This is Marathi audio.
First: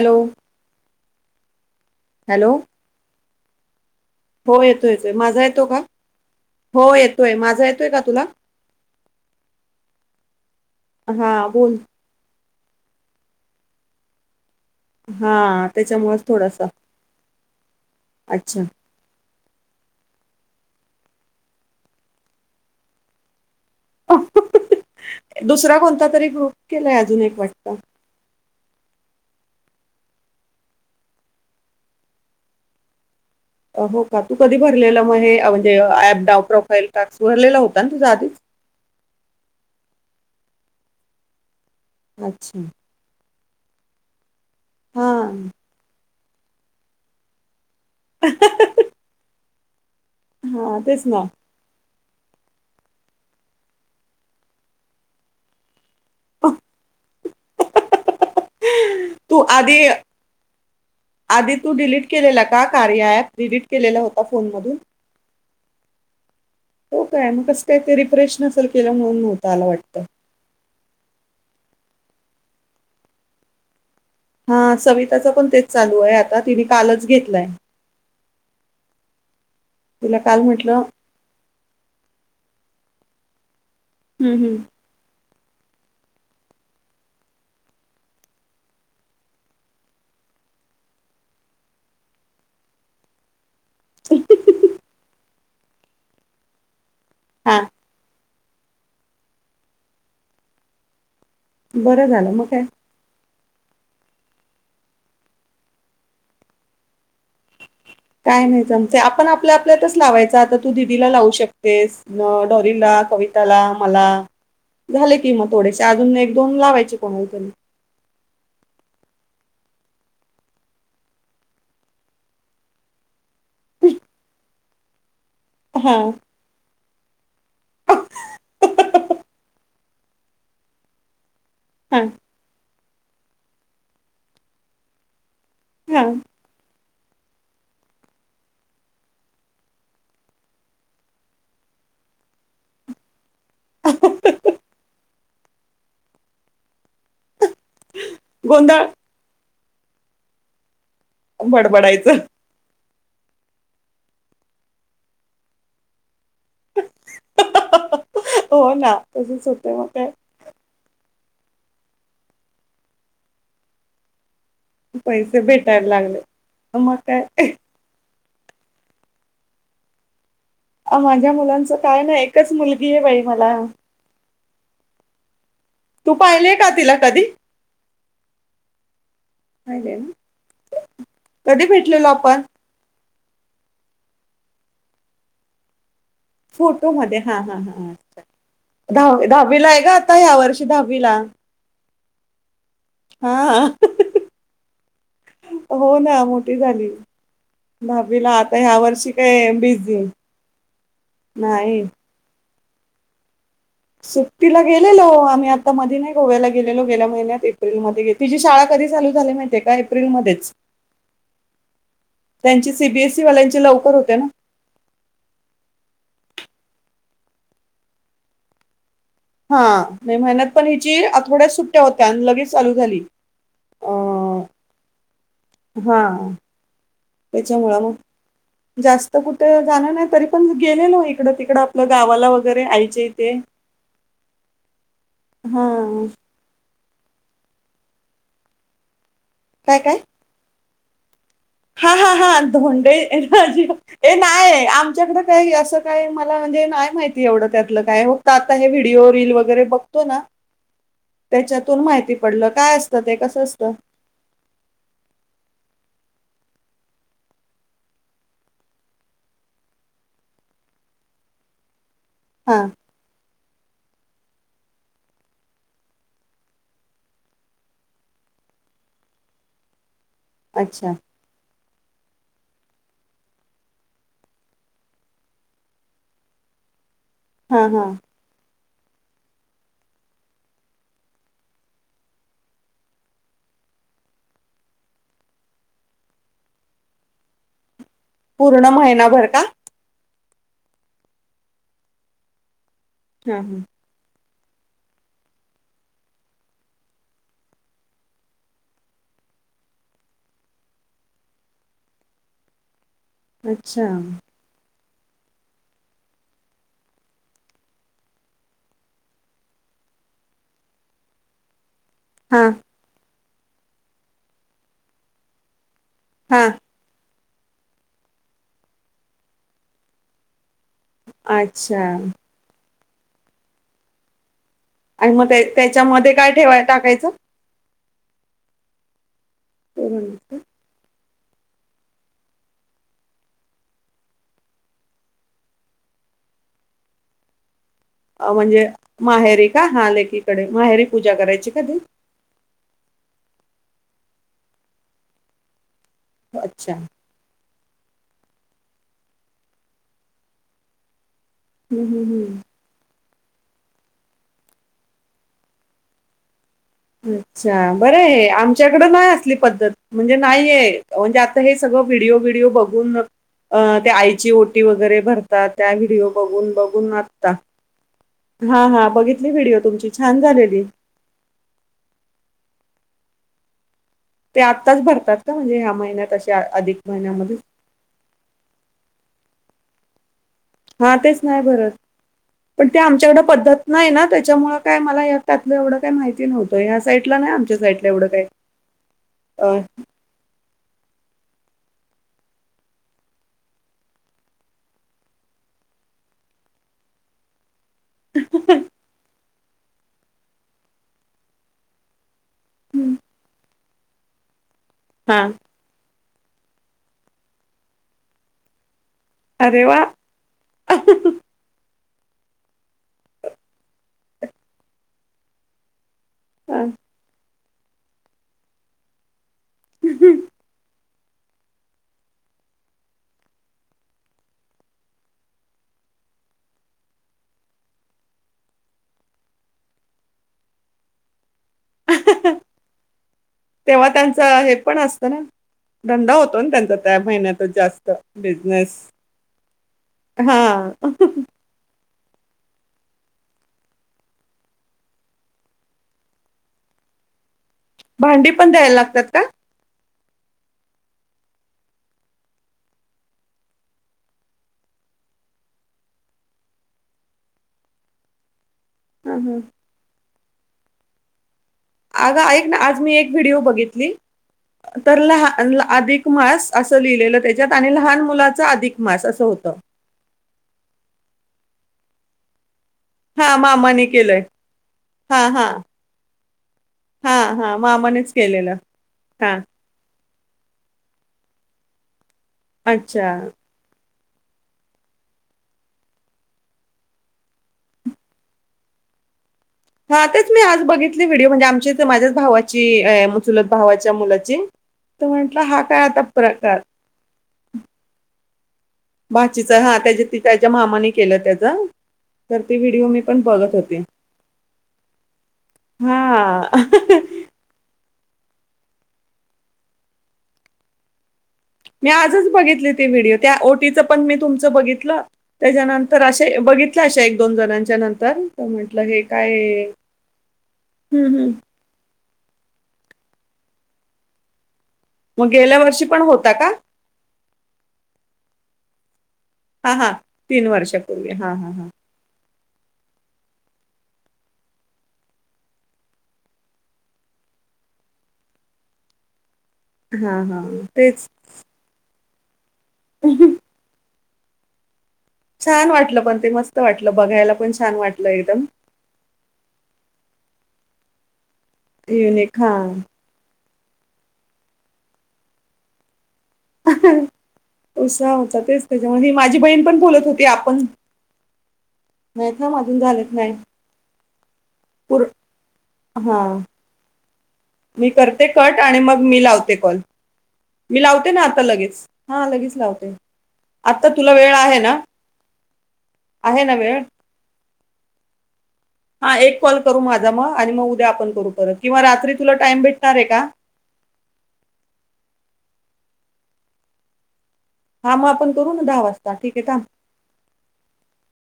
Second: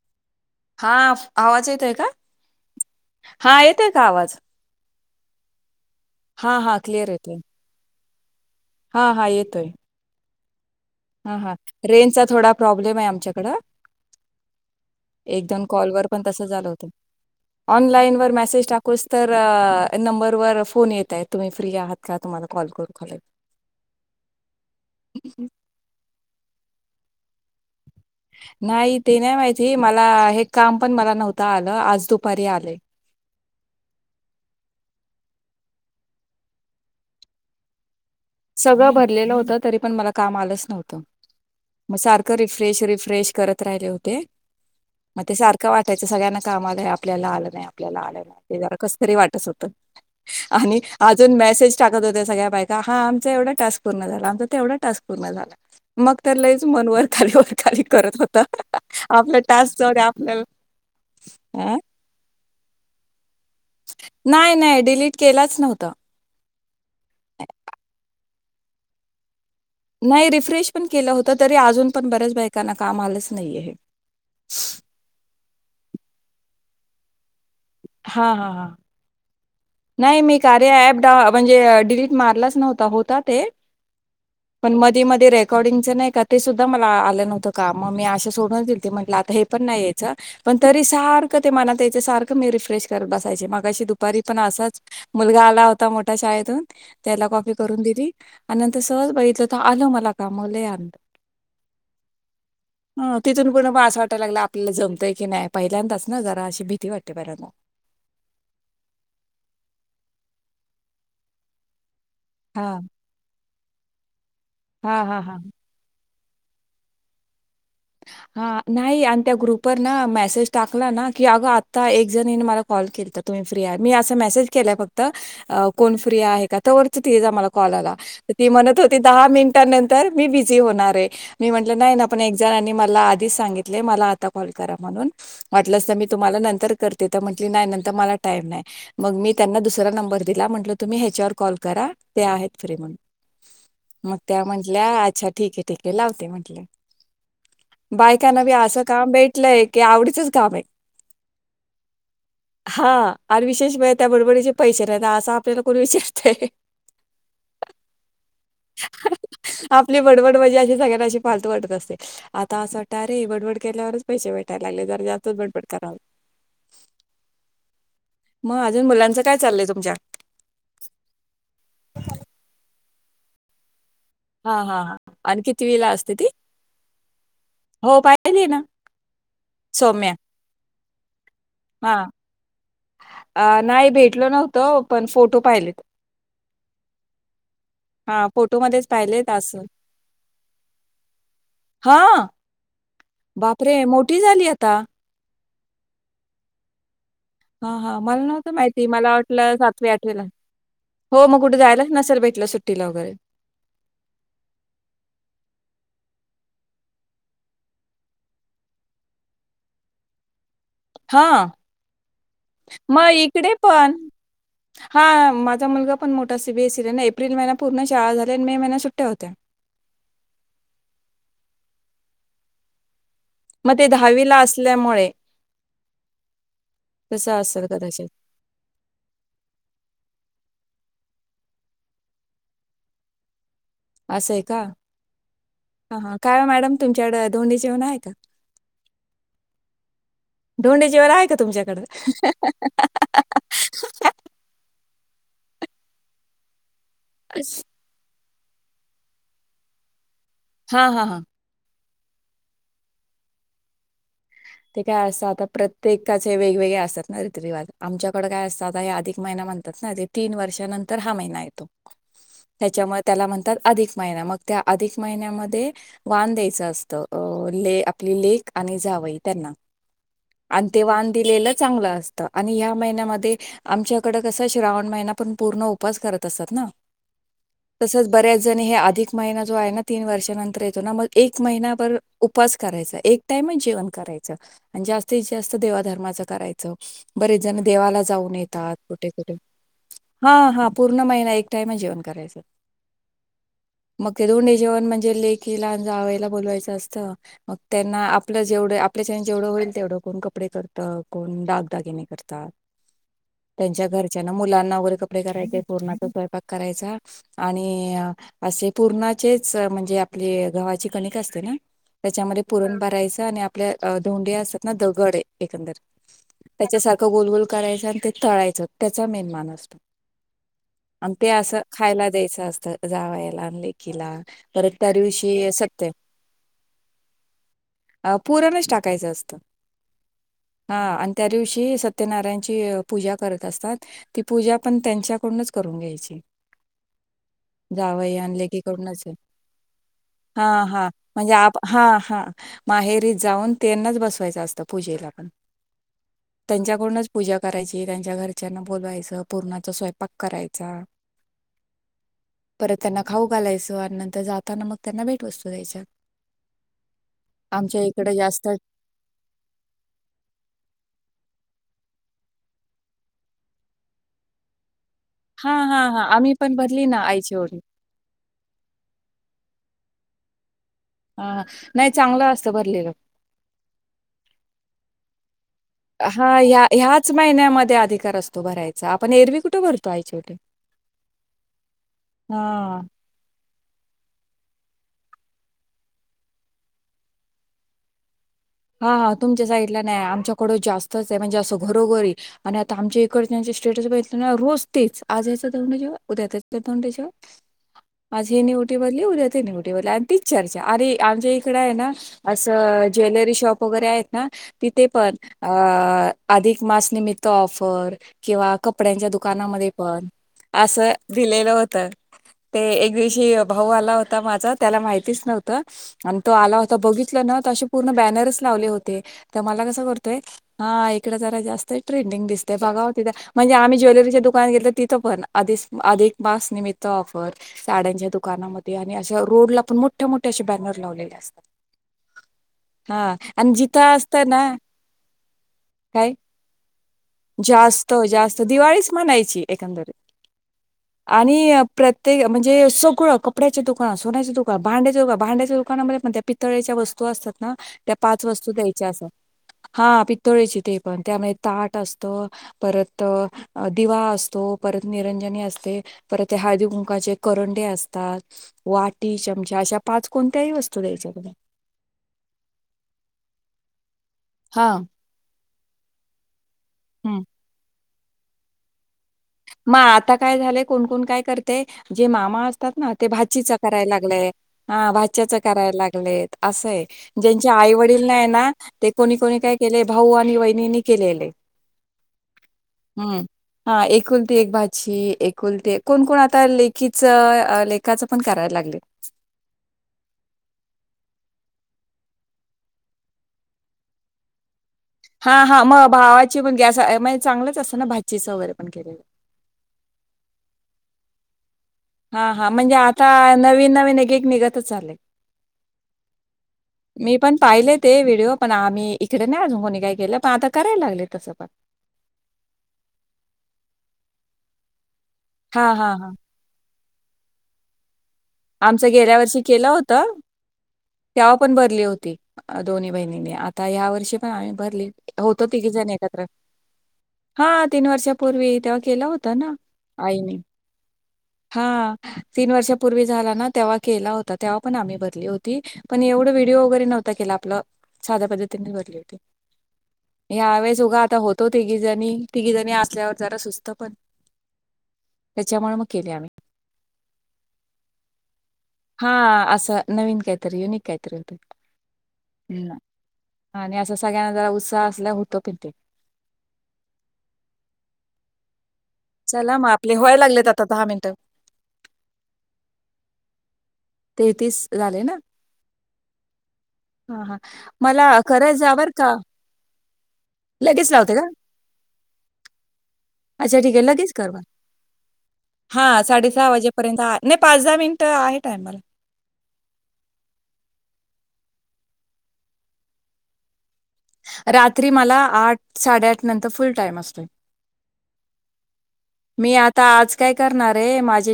हॅलो. हा आवाज येतोय. का? हॅलो. हा येत. पयेतोय का आवाज. हो येतोय येतोय माझा येतो का? हा हा हो क्लिअर येतोय. माझा येतोय का? तुला. हा हा येतोय. हा हा रेंज चा थोडा. प्रॉब्लेम आहे आमच्याकड हा त्याच्यामुळेच थोडासा. ऑनलाईन वर अच्छा मेसेज टाकूस तर नंबर फोन येतायत. तुम्ही फ्री आहात का तुम्हाला कॉल करू का. [inaudible] दुसरा कोणता. दुसरा कोणता तरी ग्रुप केलाय अजून एक वाटतं. नाही ते नाही माहिती. मला हे काम पण मला नव्हतं आलं आज दुपारी आलंय. हो का तू कधी भरलेलं मने म्हणजे ऍप डा प्रोफाईल टास्क भरलेला होता तुझा आधी सगळं भरलेलं होत तरी पण मला काम आलंच नव्हतं. मं सारखं अच्छा रिफ्रेश रिफ्रेश करतं. राहिले होते. हा म ते सारखं वाटायं ते सगळ्यांना काम आलयं आपल्याला आलं नाही आ आलय ना ते जरा कसं तरी वाटत होतं. श आणि हा तेच ना अजून मेसेज टाक. सगळ्या बायका. हा आमचा एवढा टास्क पूर्ण झाला. आमचा तेवढा टास्क पूर्ण झाला. मग तर लयचं वरखाली वरखाली करत होत. हिईई तू आधीअं आधी तू अ? डिलीट केलेलं का कार्या अँप. डलीट नाही नाही डिलीट के लाच नव्हता हो काय मंकस काय ते रिफ्रेश [unintelligible] [unintelligible] नाही रिफ्रेश पण केलं होत तरी अजून पण बऱ्याच बायकांना काम आलंच नाहीये हे हाअं सविताचं पण तेच चालू आहे आता तिनी कालच घेतलायं. हा हा हा तिला नाही मी काल कार्या म्हटलं ऍप डं म्हणजे डिलीट मारलाच नव्ह ता होता ते हं, हं. [inaudible] पण मधी मध्ये रे कॉर्डंगचं नाही का ते सुदा मला आलं न्हवतं का म मी असं सोडूचं दिल्टी म्हटलं आता हे पण नाहीयेच पण तरी साआ रखं ते मनातं सारख मी रिफ्रेश करत बसायचे मगाशी दुपारी पण असाचं मुलगा आला होता मोठ्या शाळेतून त्याला कॉपी हां, करून दिली. आणिनंत सहज बघितलं त आलं मला काम लयअंत बरं झालं मग काय? तिथून पूण म असं वाटायला लागला आपल्याला जमतंय की नाही पहिल्यांदाच ना जरा अशी भीती वाटते पऱ्यांदा काय नाही चमचंय आपण आपल्या आपल्यातच लावायच आता तू दिदीला लावू शकतेस. मं डॉली हा ला कविताला [unintelligible] हा झाले हा हा कि म थोडेसे अजून नाइ टोन्ग लावायचे कोनालंतरी हा नाही आनं त्या ग्रुपवर ना मेसेज टाकला ना की अगं आता एक जणीने मला कॉल केलतं तुम्ही फ्री आहा मी असं मेसेज केला फक्त अं कोण हां, फ्री आहे का तर जा मला कॉल आला. ती म्हणत होती, 'दहा मिनिटां नंतर मी बिझी होणार आहे'. मी म्हटलं नाही हां, ना, पण एक- मला आधीच सांगितले, 'मला आता कॉल करा म्हणून'. म्हटलं, तर मी हां. तुम्हाला नंतर करत- ते तर म्हटले, 'नाही नंतर मला टाईम नाही' मग मी त्यांना दुसरा नंबर दिला म्हटलं, 'तुम्ही ह्याच्यावर कॉल करा, ते आहेत फ्री म्हणून'. मग त्या म्हंटल्या, 'अछ-' ठीक आहे, ठीक आहे, लावते, म्हटले बायकाांना बी असं गोंधळ काम भेटलंय. क आवडीचच काम आहे. बडबडायचं. हा, आणि विशेष म्ह त्या बडबडीचे पैसे राहता असा आपल्याला करून वि- हो ना, तसंच होतंय मग आपली काय. बडबड मजी अशी सगळ्यांशी पालत वाटत असते. आता असं वाटत रे बडबड केल्यावरच पैसे भेट पैसे भेटायला लागले मग काय. मग अजून मुलांचं काय चाललंय तुमच्या? अ, माझ्या मुलांचं काय नाही एकच मुलगी बाई मला. हा हा ह! आणि किती विला तू असते ती? पाहिलीये का तिला कधी? हो- अे ना अे ना सौम्या. कधी हां. भेटलेलो आपण? अ.. नाही भेटल नव्हतं, पण फोटो पाहिलेत. फोटो मध्ये.. हा हा ह! हां, फोटोमध्येच दहा पाहिलेत असं. दहावीला आहे ग, आता ह्या वर्षी दहावीला. हा हा बापरे! मोठी झाली आता. हो ना मोठी झाली. हा हा! मला दहावीला नव्हत आता ह्या माहिती, वर्षी मला काय वाटलं सातवे बिझी आठवेला, हो, मग कुठे नाही जायलाच नसेल भेटलं सुट्ट- ला वगैरे? सुट्टीला गेलेलो आम्ही आता मध्ये. नाही, गोव्याला गेलेलो गेल्या महिन्यात- एप्रिलमध्ये! तिची शाळा कधी चालू झाली माहितीे का? एप्रिलमध्येध्येच! हा, त्यांची मग सीबीएसई इकडे वाल्यांची लवकर पण... होते ना हा माझा मुलगा- पण मोठा सीबीएससी एप्रिल महिना पूर्णचाळा झालेय आणि मे महिना सू - हा, नाही, मेहनत पण ह्याची... आ, थोड्या सु- होत्या आणि लगेच चालू झाली. मग ते दहावीला अं, असल्यामुळे. हा, तसं असेल त्याच्यामुळ कदाचित. मग जास्त कुठे जाणं नाही तरी. आपण गेलेलो इकडं तिकडं आपलं गावाला वगैरे आईचे ते असं आहे का ह ह काय मॅडम तुमच्याकड दोंडी जेवण आहे का काय काय ढोंडे जेवण आहे का तुमच्याकडं? हा हा हा धोंडेजी हे नाही आमच्याकडे का असं काय मला म्हणजे नाही माहिती एवढं त्यातलं काय हो आता हे व्हिडिओ रील वगैरे बघतो ना हां, हां, हां. त्याच्यातून माहिती पडलं काय असतं ते? कसं असतं? ते काय असं आता प्रत्येकाचे वेगवेगळे असतात ना रीतरिवाज. आमच्याकडं काय असतात हे अधिक महिना म्हणतात ना. ते तीन वर्षानंतर हा महिना येतो. हा त्याच्यामुळे त्याला म्हणतात अधिक महिना. मग त्या अधिक महिन्यामध्ये वान द्यायचं असतं. ले आपली लेक आणि जावयी. त्यांना. आणि ते अच्छा वान दिलेलं चांगलं अस आणि ह्या महिन्यामध्ये आमच्याकडे कसं श्रावण महिना पण पूर्ण उपास करत असतात ना. हा हा तसच बऱ्याच ज आणि हे अधिक महिना जो आहे ना तीन वर्षानंतर येतो ना, मग एक महिनाभर उपास करायचा. एक टाइमचं जेवण करायचं. जास्तीत जास्त देवा-धर्माच करायचं. बरेच जण देवा जाऊन पूर्ण येतात. कुठे महिनाभर कुठे का हा हा पूर्ण महिना एक टाइम जेवण करायचं. हा हा. दोंडी जेवण म्हणजे लेकीला आणि जावयाला बोलवायचं असतं. मग त्यांना आपलं जेवढं आप आपल्याच्यान जेवढं होईल तेवढं कोण कपडे करतं, कोण दागदाागिने करतात. अच्छा त्यांच्या घरच्या ना मुलांना वगैरे कप कडे करायचे. पूर्णाचा स्वयंपाक करायचा आणि असे पूर्णाचेच त्याच्यामध्ये हा पुरण बरायच न्याप आपल्या धोंडी असत ना. दगड ये एकंदर हा त्याच्या तो गोलगोल करायचं आणि ते तळायचं त्याचा मेन मान असतो. आणि ते असं अच्छा खायला द्यायचं असतं. जावायला आण लेकिला. आणि मग त्या त्याच्यामध्ये काय ठेवाय टाकायचं? अप पुरणच टाकायचं असतं. पुरण का? हा आणि त्या दिवशी सत्यनारायणची पूजा करत असतात, ती पूजा पण त्यांच्याकडूनच करून घ्यायची. जावई अ, आणले की म्हणजे करूनचय. माहेरी का? हां, हा लेकीकडे. माहेरी हा पूजा म्हणजे करायची आप का ती? हा हा माहेर जाऊन त्यांनाच बसवायचं असतं पूजेला पण अच्छा. त्यांच्याकडूनच पूजा करायची, त्यांच्या घरच्यांना बोलवायचं. पूरणाचा स्वयंपाक करायचा. हम् हम् हम्म. परत त्यांना खाऊ घालायचं आणि नंतर जाताना मग त्यांना भेट वस्तू द्यायच्या. अच्छा आमच्या बर. इकडे जास्त आमच्याकड नाही असली पद्धत, म्हणजे नाहीये म्हणजे आ हे सगळं व्हिडिओ - व्हिडिओ बघून त्या आईची ओटी वगैरे, भरतात. हां, त्या हां, हां. व्हिडीओ आम्ही बघून- पण भरली बघुन ना आता. आईची ओटी. हा - हा बघितले व्हिडीओ भ तुमची छान झालेली. हा नाही चांगलं असतं भरलेलं. ते आत्ताच भरतात का म्हणजे ह्या महिन्यात हा अशा ह्या अधिक ह्याच महिन्यामध्ये अधिकार असतो भरायचा. आपण एरवी कुठे भर आईची ओटी. हा तेच नाही भरत. पण ते हां. आमच्याकड पद्धत नाही ना त्याच्यामुळं काय मला या त्यातलं एवढं काय माहिती नव्हतं. या साईटला नाही आमच्या साईटला एवढं काय. हा हा तुमच्या साइडला नाही. आमच्याकड जास्तचय म्हणजे असं घरोघरी आणि आता आमच्या इकडच्याचे स्टेटस बघितले न, रोज तेच, आज याचं धोंड जेवण, उद्या त्याचं धोंड जेवण. आज हेनी ओटी भरली उद्या त तेनि ओटी भरली आणि तीच चर्चा, अरे आमच्या इकड आहे ना, अ, असं ज्वेलरी शॉ प वगैरे आहेत ना, तिथे पण हा अ अधिक मास निमित्त ऑफर किंवा कप ड्यांच्या अरे दुकानामध्ये वा पण असं दिलेलं होतं. ते एक दिवशी भाऊ आला होता माझा, त्याला माहितीच नव्हतं आणि तो आला हा. होता बघितलं ना तशी पूर्ण बॅनर्स लावले होते. तर मला कसं करतोय. हा आई तिकड जरा जास्त ट्रेंडिंग दिसते बघाव तिथे म्हणजे आम्ही ज्वेलरीच्या दुकानात घेतलं तिथं पण आधी आधिक मास निमित्त ऑफर साड्यांच्या दुकानामध्ये आणि अशा रोड ला पण मोठ्या मोठे असे बॅनर लावलेले असतात. हा तेव्हा जिथं त्यांच असतं ना हे पण असतं ना काय धंदा होतो ना त्यांचा त्या महिन्यात जास्त जास्त बिजनेस दिवाळीच म्हणायची एकंदरीत हा आणि अ, प्रत्येक म्हणजे सगळं कपड्याचे दुकान सोन्याचे दुकान भांड्याचे दुकान भांड्याच्या दुकानामध्ये त्या पितळ्याच्या वस्तू असतात ना त्या पाच भांडी पण वस्तू द्यायला द्यायच्या असतात लागतात का पीतळेची ते पण त्यामध्ये ताट असत परत दिवा असतो परत निरंजनी असते परत ते हळदी कुंकाचे करंडे असतात. हा, वाटी हा. चमचा अशा पाच कोणत्याही वस्तू द्यायच्या बदलून अग ऐक ना आज मी एक व्हिडिओ बघितली हा तर लहाण अधिक मास असं हम्म. लिहिलेलं त्याच्यात आणि लहान. मुलाच अधिक मास. होतं म आता काय झालं कोण कोण काय करते. ते जे मामा असतात ते. म्हणतात ना ते हा भाचीच मामाने करायला केलंय लागलंय हा भाच्याच करायला लागलेय, असंय हा ज्यांच्या हा आई वडील मामानेच नाही ना केलेलं ते कोणी हा कोणी काय केले भाऊ. वहिनी केलेले. अच्छा हम्म हा एक. एक भाजी एकुलते कोण कोण आता लेखीच लेखाच पण करायला लागले. हा तेच मी आज बघितली व्हिडिओ म्हणजे आमच्या माझ्याच भावाची म्हणजे चुलत भावाच्या मुलाची. तर हा म्हंटल हा काय मग आता भावाची पण प्रकार ग चांगलंच असत ना भाचीच. [inaudible] भाचीच हाय हा त्याचीच त्याच्या मामाने. केलं त्याचा. हा हा म्हणजे आता नवीन नवीन एक निघतच आले हा मी पण पाहिले ते. पण आम्ही इकडे नाही अजून कोणी काय केलं पण आता करायला लागले तसं पण. मी आजच बघितली ते व्हिडिओ त्या ओटीचं पण मी तुमचं बघितलं. हां, हां, त्याच्यानंतर हां. असे बघितले. अशा एक दोन जणांच्या नंतर. तर म्हटलं आमच हे गेल्या काय वर्षी केल हम्म, होत हम्म. तेव्हा पण भरली होती दोन्ही बहिणी. आता हया वर्षी पण आणि. भरली मग होत गेल्या तिघी वर्षी जण पण एकत्र होता का हा तीन वर्ष. पूर्वी तेव्हा केला होत. हा हा तीन वर्षापूर्वी हा हा हा. तीन वर्षपूर्वी. झाला ना तेव्हा केला होता तेव्हा पण आम्ही भरली होती पण एवढं व्हिडिओ वगैरे नव्हता के आपलं साध्या पद्धतीने भरली होती. हा हा यावेळेस उघा तेच आता होतो ते की जणी. तिकी जणी असल्यावर जरा सुस्त पण. छान त्याच्यामुळे मग वाटलं केली पण आम्ही. ते मस्त वाटलं बघायला पण छान वाटलं एकदम. हा असं नवीन काहीतरी युनिक काहीतरी होते. युनिक हा. आणि असं सगळ्यांना जरा उत्साह असल्या होतो पण ते. [unintelligible] उत्साह होता तेच. त्याच्यामध्ये माझी चला बहीण मग पण आपले बोलत होती व्हायला लागलेत आपण. आता दहा मिनिटं नाही कामजून झालेत नाही तेहतीस झाले पर ना हा... हां हां मी मला करते करायचं कट जा आणि बरं मग का मी लावते कॉल मी लगेच लावते ना का आता लगेच हा लगेच लावते आता त.... हा आहे साडेसहा ना वेळ वाजेपर्यंत आहे पाच दहा मिनिटे आहेत. ह म [inaudible] हा एक कॉल करू माझा मग आणि मग उद्या... किंवा रात तुला टाम भेटणार आहे का. रात्री मला आठ साडे आठ नंतर फुल टाइम असतोय. हा मग आपण करू ना दहा वाजता ठीक आहे मी थांब आता आज काय करणार आहे माझे.